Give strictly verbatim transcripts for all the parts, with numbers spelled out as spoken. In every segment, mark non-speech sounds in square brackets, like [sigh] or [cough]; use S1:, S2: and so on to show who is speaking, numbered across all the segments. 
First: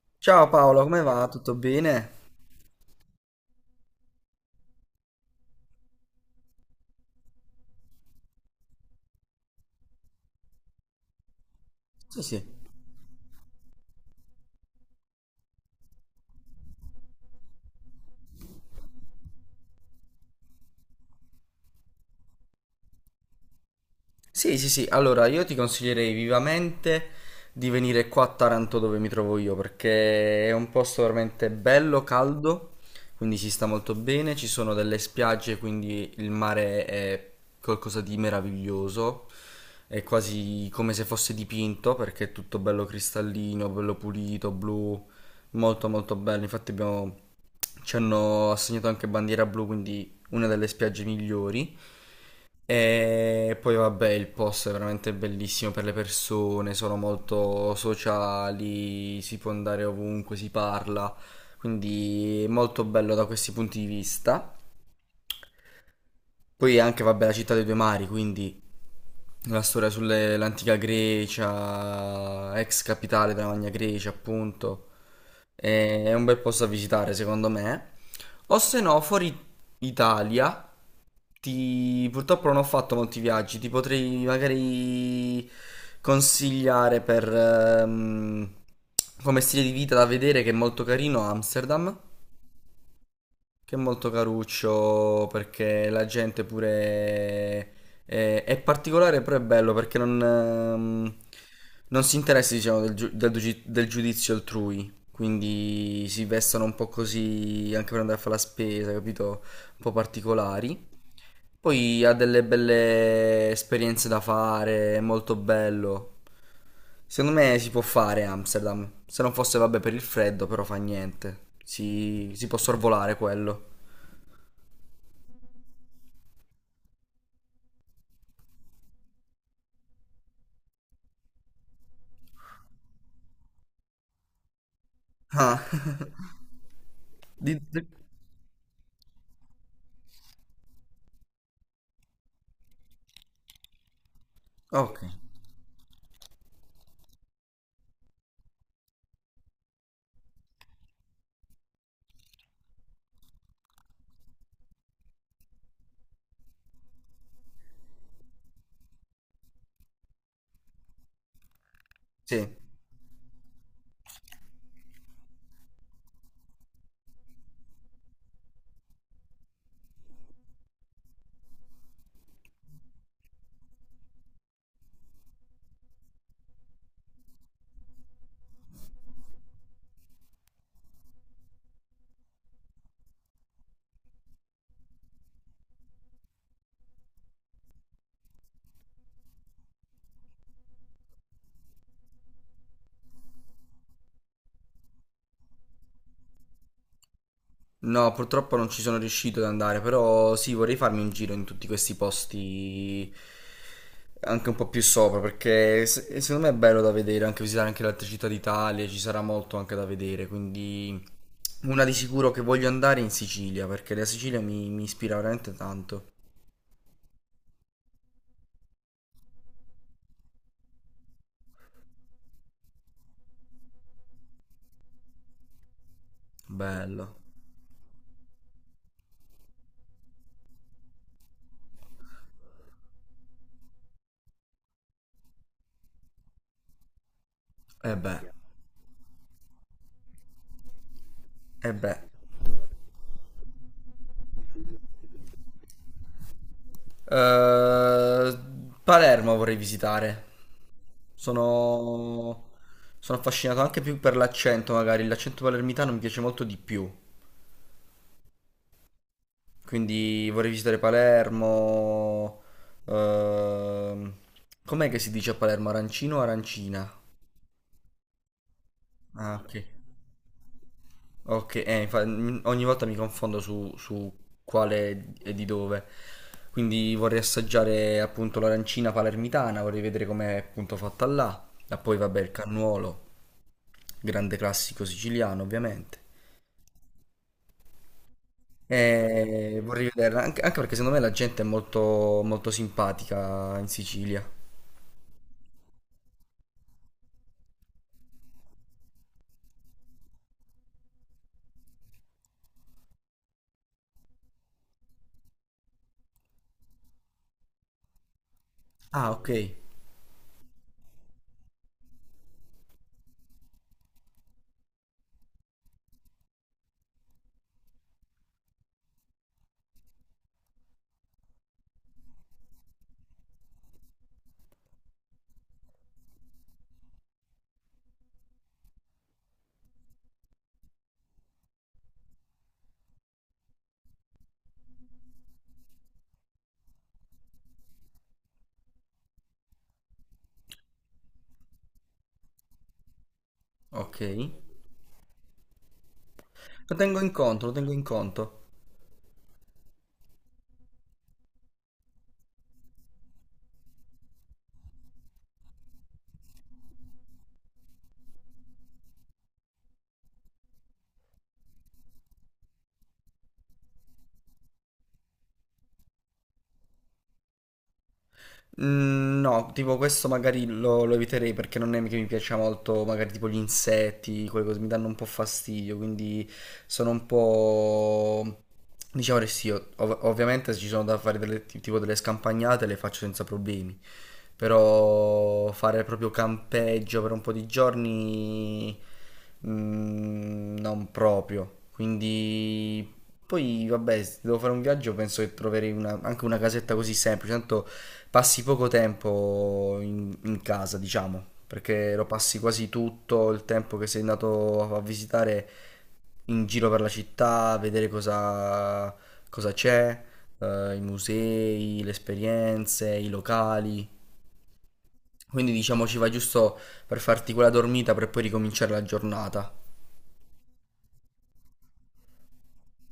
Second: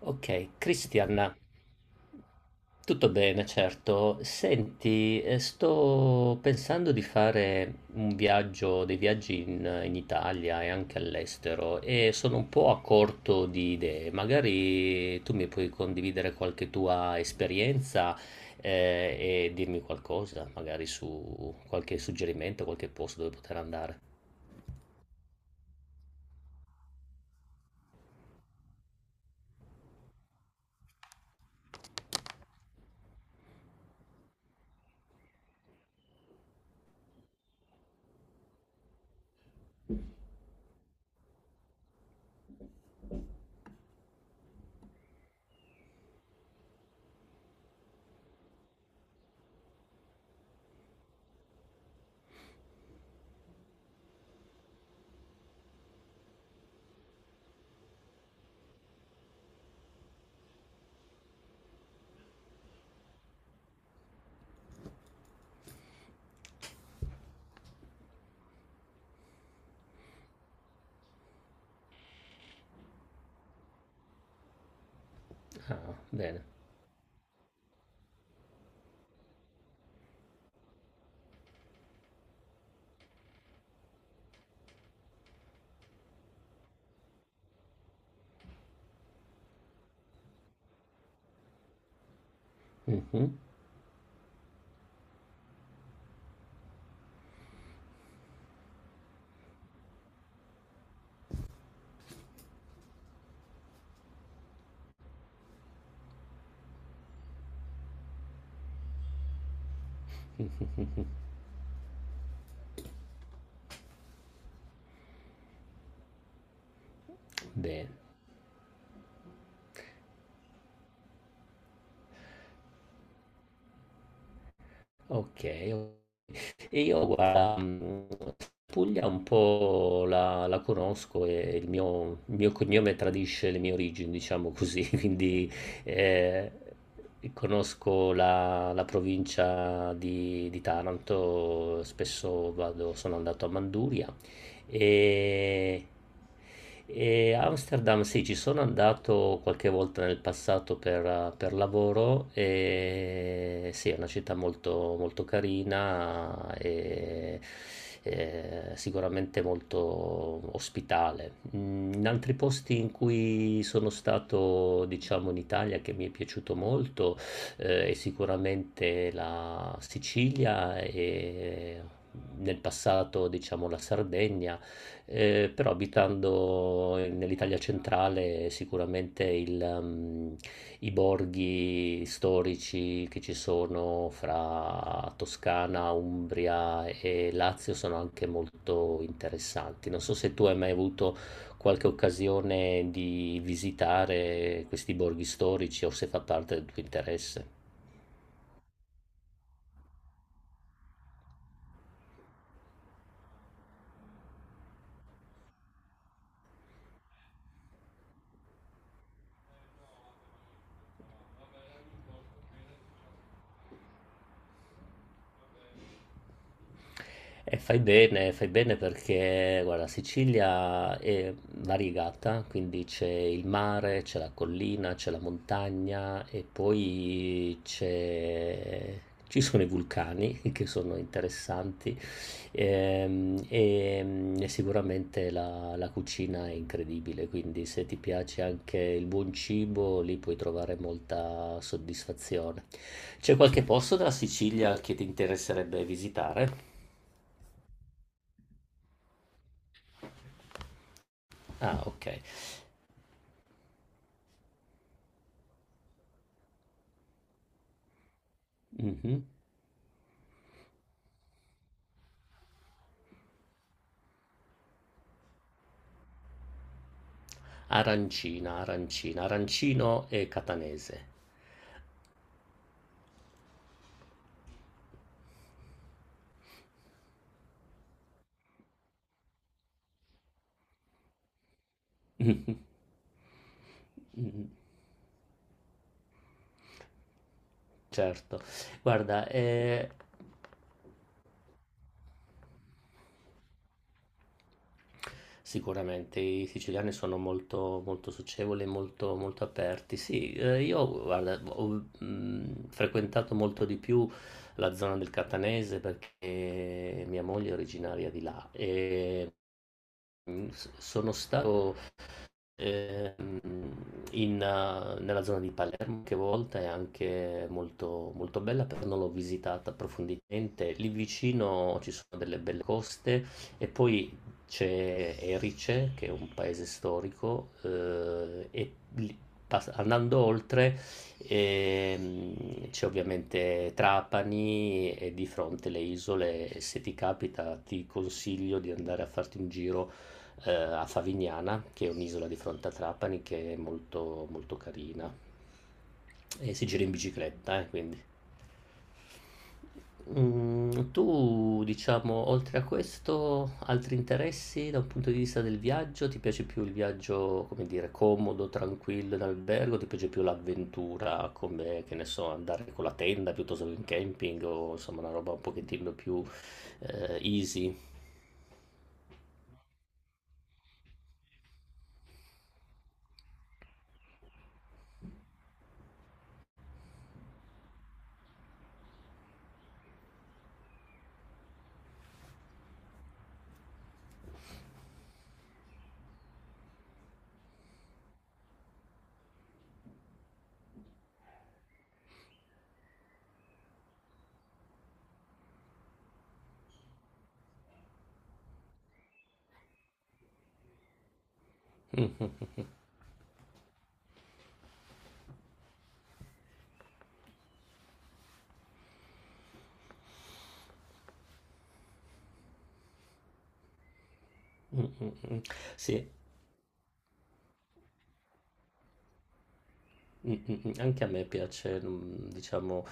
S1: Ok,
S2: Ciao Paolo, come
S1: Cristian,
S2: va? Tutto bene?
S1: tutto bene, certo. Senti, eh, sto pensando di fare un viaggio, dei viaggi in, in Italia e anche all'estero e
S2: Sì,
S1: sono
S2: sì.
S1: un po' a corto di idee. Magari tu mi puoi condividere qualche tua esperienza, eh, e dirmi qualcosa, magari su qualche suggerimento, qualche posto dove poter andare.
S2: Sì, sì, sì, allora io ti consiglierei vivamente di venire qua a Taranto dove mi trovo io perché è un posto veramente bello, caldo, quindi si sta molto bene, ci sono delle spiagge, quindi il mare è qualcosa di meraviglioso, è quasi come se fosse dipinto perché è tutto bello cristallino, bello pulito, blu, molto molto bello, infatti abbiamo ci hanno assegnato anche bandiera blu, quindi una delle spiagge migliori. E poi vabbè, il posto è veramente bellissimo per le persone, sono molto sociali, si può andare ovunque, si parla, quindi è molto bello da questi punti di vista. Poi anche vabbè la città dei due mari, quindi la storia sull'antica Grecia, ex capitale della Magna Grecia, appunto.
S1: Ah,
S2: Eh, È un bel
S1: bene.
S2: posto da visitare, secondo me. O se no, fuori Italia, ti... purtroppo non ho fatto molti viaggi, ti potrei magari consigliare per ehm, come stile di vita da vedere che è molto carino Amsterdam.
S1: Mhm.
S2: Che è molto caruccio perché la gente pure è, è particolare, però è bello perché non, ehm, non si interessa, diciamo, del, giu- del giu- del giudizio altrui. Quindi si vestono un po' così anche per andare a fare la spesa, capito? Un po' particolari. Poi ha delle belle esperienze da fare, è molto bello. Secondo me si può
S1: Bene.
S2: fare Amsterdam. Se non fosse, vabbè, per il freddo, però fa niente. Si, si può sorvolare quello.
S1: Okay, o e io guarda, mhmm, Puglia un po' la la conosco e il mio il mio cognome tradisce le mie origini, diciamo così, [laughs] quindi,
S2: Ah, [laughs]
S1: ehm,
S2: di- di-
S1: conosco la la provincia di di Taranto, spesso vado sono andato a Manduria
S2: ok,
S1: e, e Amsterdam, sì, ci sono andato qualche volta nel passato per, per lavoro e sì, è una città molto, molto carina e, eh, sicuramente molto ospitale. Mm, In altri
S2: sì.
S1: posti in cui sono stato, diciamo, in Italia che mi è piaciuto molto eh, è sicuramente la Sicilia e nel passato, diciamo, la Sardegna eh, però abitando nell'Italia centrale sicuramente il, ehm, i borghi storici che ci sono fra Toscana, Umbria e Lazio sono anche molto interessanti. Non so se tu hai mai avuto qualche occasione di visitare questi borghi storici o se fa parte del tuo interesse.
S2: No, purtroppo non ci sono riuscito ad andare, però sì, vorrei farmi un giro in tutti questi posti anche un po' più sopra, perché se- secondo me è bello da vedere, anche visitare anche le altre città d'Italia, ci sarà molto anche da vedere, quindi una di sicuro che voglio andare è in Sicilia, perché la Sicilia mi, mi ispira veramente tanto.
S1: E fai bene, fai bene perché, guarda, Sicilia è variegata, quindi c'è il mare, c'è la collina, c'è la montagna e
S2: Bello.
S1: poi c'è... ci sono i vulcani [laughs] che sono interessanti ehm, e, mm, e sicuramente la, la cucina è incredibile, quindi se
S2: E
S1: ti
S2: beh,
S1: piace anche il buon cibo, lì puoi trovare molta
S2: e beh.
S1: soddisfazione. C'è qualche posto della Sicilia che ti interesserebbe visitare?
S2: Eh, Palermo vorrei visitare.
S1: Ah, ok.
S2: Sono... sono affascinato anche più per l'accento, magari. L'accento palermitano mi piace molto di più.
S1: Mhm.
S2: Quindi vorrei visitare Palermo. Ehm, Com'è che si dice a Palermo? Arancino o arancina?
S1: Arancina, arancina,
S2: Ah, ok.
S1: arancino e catanese.
S2: Ok, eh, infa- m- ogni volta mi confondo su, su quale e di dove. Quindi vorrei assaggiare appunto l'arancina palermitana, vorrei vedere com'è appunto fatta là. E poi vabbè il
S1: Mhm.
S2: cannuolo, grande
S1: Mhm.
S2: classico siciliano ovviamente.
S1: Certo. Guarda,
S2: E
S1: eh,
S2: vorrei vedere, anche, anche perché secondo me la gente è molto, molto simpatica in Sicilia.
S1: sicuramente i siciliani sono molto, molto socievoli, e molto, molto aperti. Sì, eh, io guarda, ho mm, frequentato molto di più la zona del Catanese perché mia moglie è originaria di là
S2: Ah, ok,
S1: e mm, s- sono stato Ehm, in, eh, nella zona di Palermo, che a volte è anche molto, molto bella, però non l'ho visitata approfonditamente. Lì vicino ci sono delle belle coste e poi c'è Erice, che è un paese storico, eh, e lì- pass- andando oltre ehm, c'è ovviamente Trapani e di fronte le isole. Se ti capita, ti consiglio di andare a farti un giro eh, a Favignana, che è un'isola di fronte a Trapani che è
S2: ok.
S1: molto, molto carina e si
S2: Lo
S1: gira in
S2: tengo in conto, lo
S1: bicicletta, eh,
S2: tengo in
S1: quindi.
S2: conto.
S1: Mm, tu, diciamo, oltre a questo, altri interessi da un punto di vista del viaggio? Ti piace più il viaggio, come dire, comodo, tranquillo in albergo? Ti piace più l'avventura, come, che ne so, andare con la tenda piuttosto che in camping o insomma una roba un pochettino più eh, easy?
S2: Mm, No, tipo questo magari lo, lo eviterei perché non è che mi piaccia molto, magari tipo gli insetti, quelle cose mi danno un po' fastidio, quindi sono un po'... Diciamo che sì, ov- ovviamente se ci sono da fare delle, tipo delle scampagnate le faccio senza problemi, però fare proprio campeggio per un po' di giorni mm, non proprio, quindi poi, vabbè, se devo fare un viaggio, penso che troverei una- anche una casetta così semplice, tanto passi poco tempo in, in casa, diciamo, perché lo passi
S1: [laughs]
S2: quasi tutto il tempo che sei andato a visitare in giro per la città, a vedere cosa, cosa c'è, eh, i musei, le esperienze, i locali.
S1: Mm, mm, mm, mm.
S2: Quindi, diciamo, ci
S1: Sì,
S2: va giusto per farti quella dormita per poi ricominciare la giornata.
S1: mm, mm, mm. Anche a me piace, mm, diciamo,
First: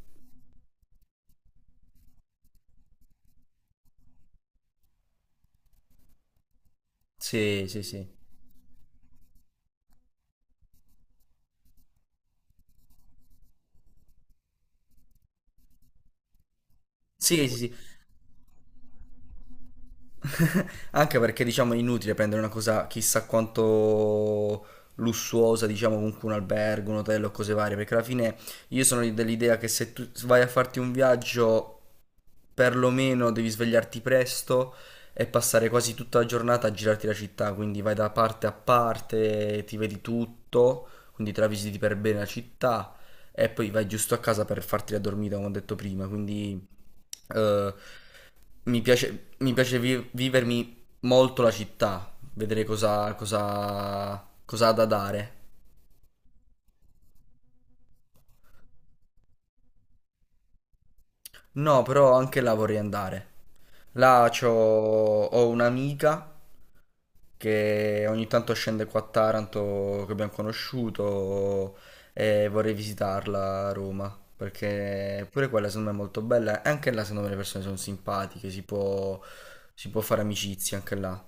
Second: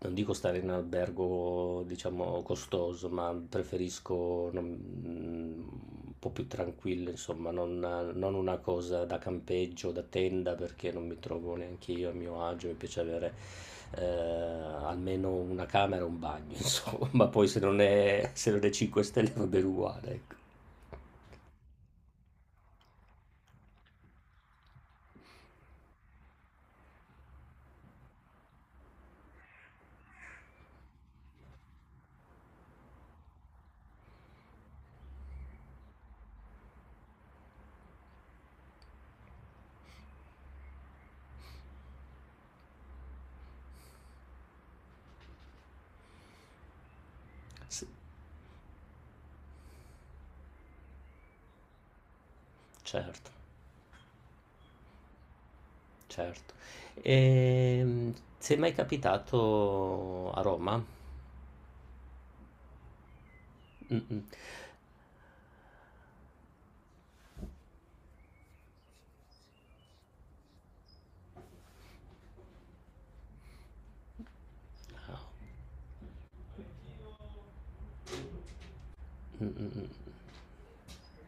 S1: non dico stare in albergo, diciamo, costoso, ma preferisco non- mm, un po' più tranquillo, insomma,
S2: Sì,
S1: non,
S2: sì, sì.
S1: non una cosa da campeggio, da tenda, perché non mi trovo neanche io a mio agio, mi piace avere eh, almeno una camera e un bagno, [laughs] insomma, poi
S2: Sì, sì,
S1: se
S2: sì.
S1: non è, se non è cinque stelle va bene uguale, ecco.
S2: [laughs] Anche perché diciamo è inutile prendere una cosa chissà quanto lussuosa, diciamo comunque un albergo, un hotel o cose varie, perché alla fine io sono dell'idea che se tu vai a farti un viaggio perlomeno devi svegliarti presto e passare quasi tutta la giornata a girarti la città, quindi vai da parte a parte, ti vedi tutto, quindi te la visiti per bene la città e poi vai giusto a casa per farti la dormita, come ho detto prima, quindi eh,
S1: Sì,
S2: mi piace, mi piace vi- vivermi molto la città, vedere cosa,
S1: certo.
S2: cosa, cosa ha da dare.
S1: Certo. Ehm, sei mai capitato a Roma?
S2: No, però anche là vorrei andare.
S1: Mm-mm.
S2: Là c'ho, ho un'amica che ogni tanto scende qua a Taranto, che abbiamo conosciuto, e vorrei visitarla a Roma, perché pure quella secondo me è molto bella, e anche là secondo me le persone sono simpatiche, si può, si può
S1: Mm-mm.
S2: fare amicizia anche là.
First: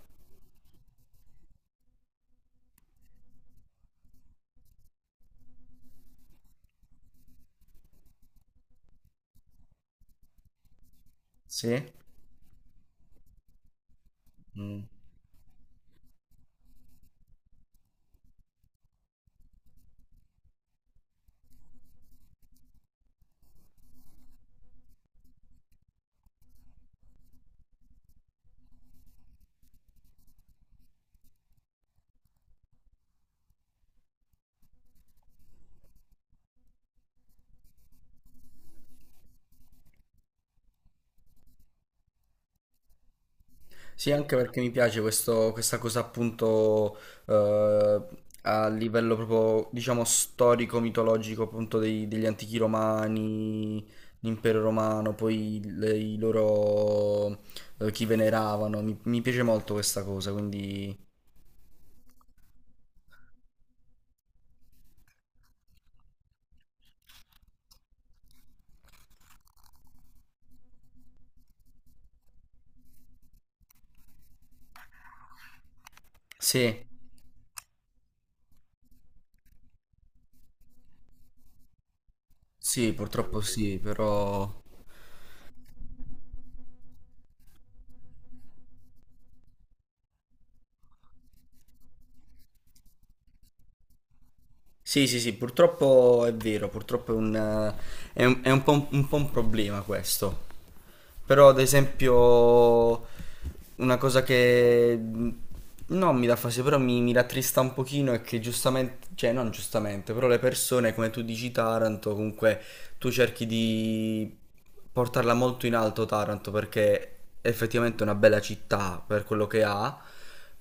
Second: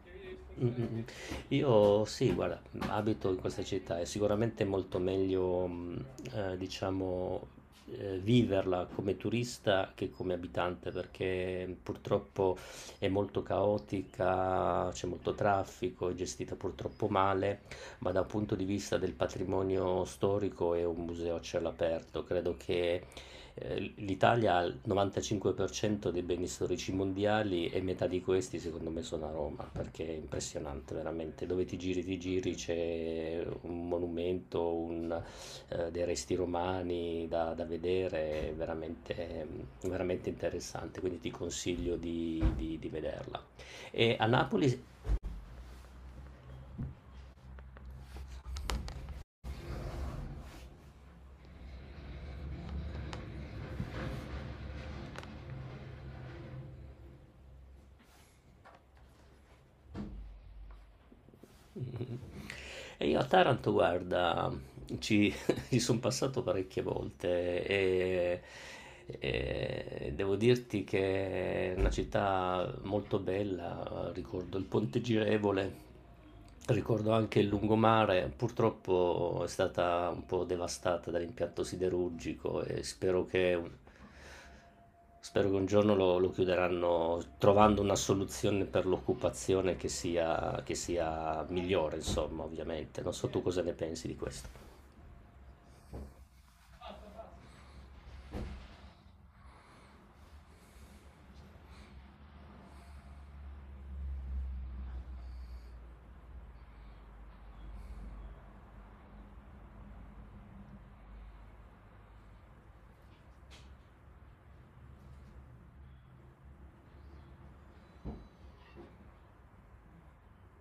S1: Mm-mm. Io sì, guarda, abito in questa città, è sicuramente molto meglio, mm, eh, diciamo, eh, viverla come turista che come abitante, perché
S2: Sì?
S1: purtroppo è molto
S2: Mm.
S1: caotica, c'è molto traffico, è gestita purtroppo male, ma dal punto di vista del patrimonio storico è un museo a cielo aperto. Credo che eh, l'Italia ha il novantacinque per cento dei beni storici mondiali e metà di questi secondo me sono a Roma, perché è impressionante veramente, dove ti giri ti giri c'è un monumento, un, eh, dei resti romani da, da vedere, è veramente, veramente interessante, quindi ti consiglio di, di- di vederla.
S2: Sì,
S1: E a
S2: anche perché mi
S1: Napoli
S2: piace questo- questa cosa appunto eh, a livello proprio, diciamo, storico-mitologico appunto dei- degli antichi romani, l'impero romano, poi le- i loro, eh, chi veneravano, mi, mi piace molto questa cosa, quindi
S1: [laughs] Mhm. E io a Taranto, guarda, ci, [laughs] ci sono passato parecchie volte e, e devo dirti che è una città molto bella, ricordo il Ponte Girevole,
S2: sì,
S1: ricordo anche il lungomare, purtroppo è stata un po' devastata dall'impianto siderurgico e
S2: sì,
S1: spero
S2: purtroppo
S1: che un,
S2: sì, però
S1: spero che un giorno lo, lo chiuderanno trovando una soluzione per l'occupazione che sia, che sia migliore, insomma, ovviamente. Non so tu cosa ne pensi di questo.
S2: sì, sì, sì, purtroppo è vero, purtroppo è un, eh, è un- è un po' un, un po' un problema questo. Però, ad esempio, una cosa che mm, non mi dà fastidio, però mi, mi rattrista un pochino è che giustamente, cioè non giustamente, però le persone, come tu dici, Taranto, comunque tu cerchi di portarla molto in alto Taranto perché è effettivamente una bella città per quello che ha,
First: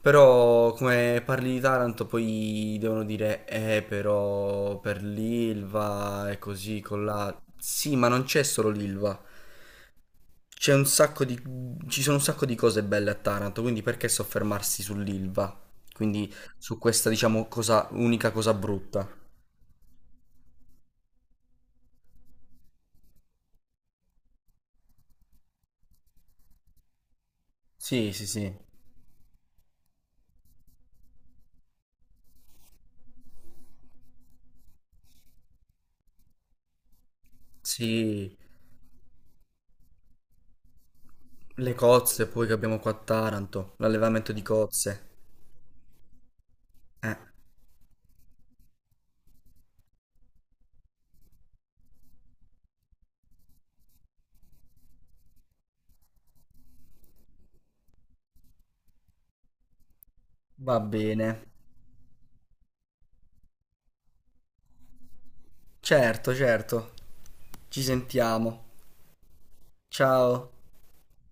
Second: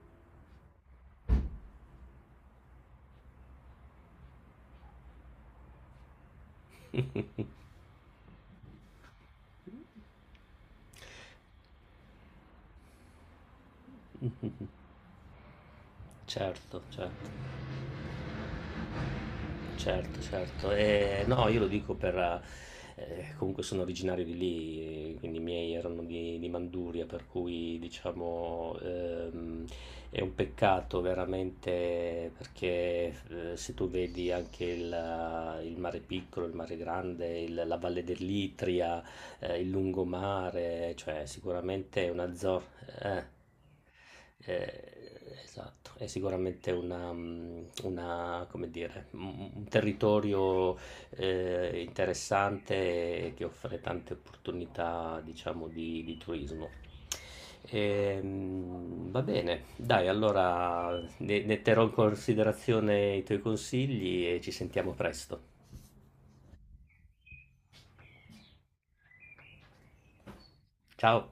S2: però come parli di Taranto poi devono dire eh però per l'Ilva e così con la... Sì, ma non c'è solo l'Ilva. C'è un sacco di... ci sono un sacco di cose belle a Taranto, quindi perché soffermarsi
S1: [laughs]
S2: sull'Ilva? Quindi su
S1: Certo,
S2: questa, diciamo,
S1: certo.
S2: cosa, unica cosa brutta.
S1: Certo, certo. Ehm, no, io lo dico per ehm, comunque sono originario di lì, eh, quindi i miei erano di di Manduria, per cui
S2: Sì, sì, sì.
S1: diciamo, ehm, è un peccato veramente perché, ehm, se tu vedi anche il il mare piccolo, il mare grande, il la Valle
S2: Sì,
S1: dell'Itria, eh, il lungomare, cioè
S2: le
S1: sicuramente
S2: cozze
S1: una
S2: poi che
S1: zona...
S2: abbiamo qua a
S1: Eh,
S2: Taranto, l'allevamento di cozze.
S1: eh, esatto, è sicuramente una,
S2: Eh,
S1: mm, una, come dire, un un territorio eh, interessante e che offre tante opportunità, diciamo, di, di turismo. Ehm, va bene, dai,
S2: va
S1: allora
S2: bene.
S1: ne ne terrò in considerazione i tuoi consigli e ci sentiamo presto.
S2: Certo, certo. Ci sentiamo. Ciao.
S1: Ciao!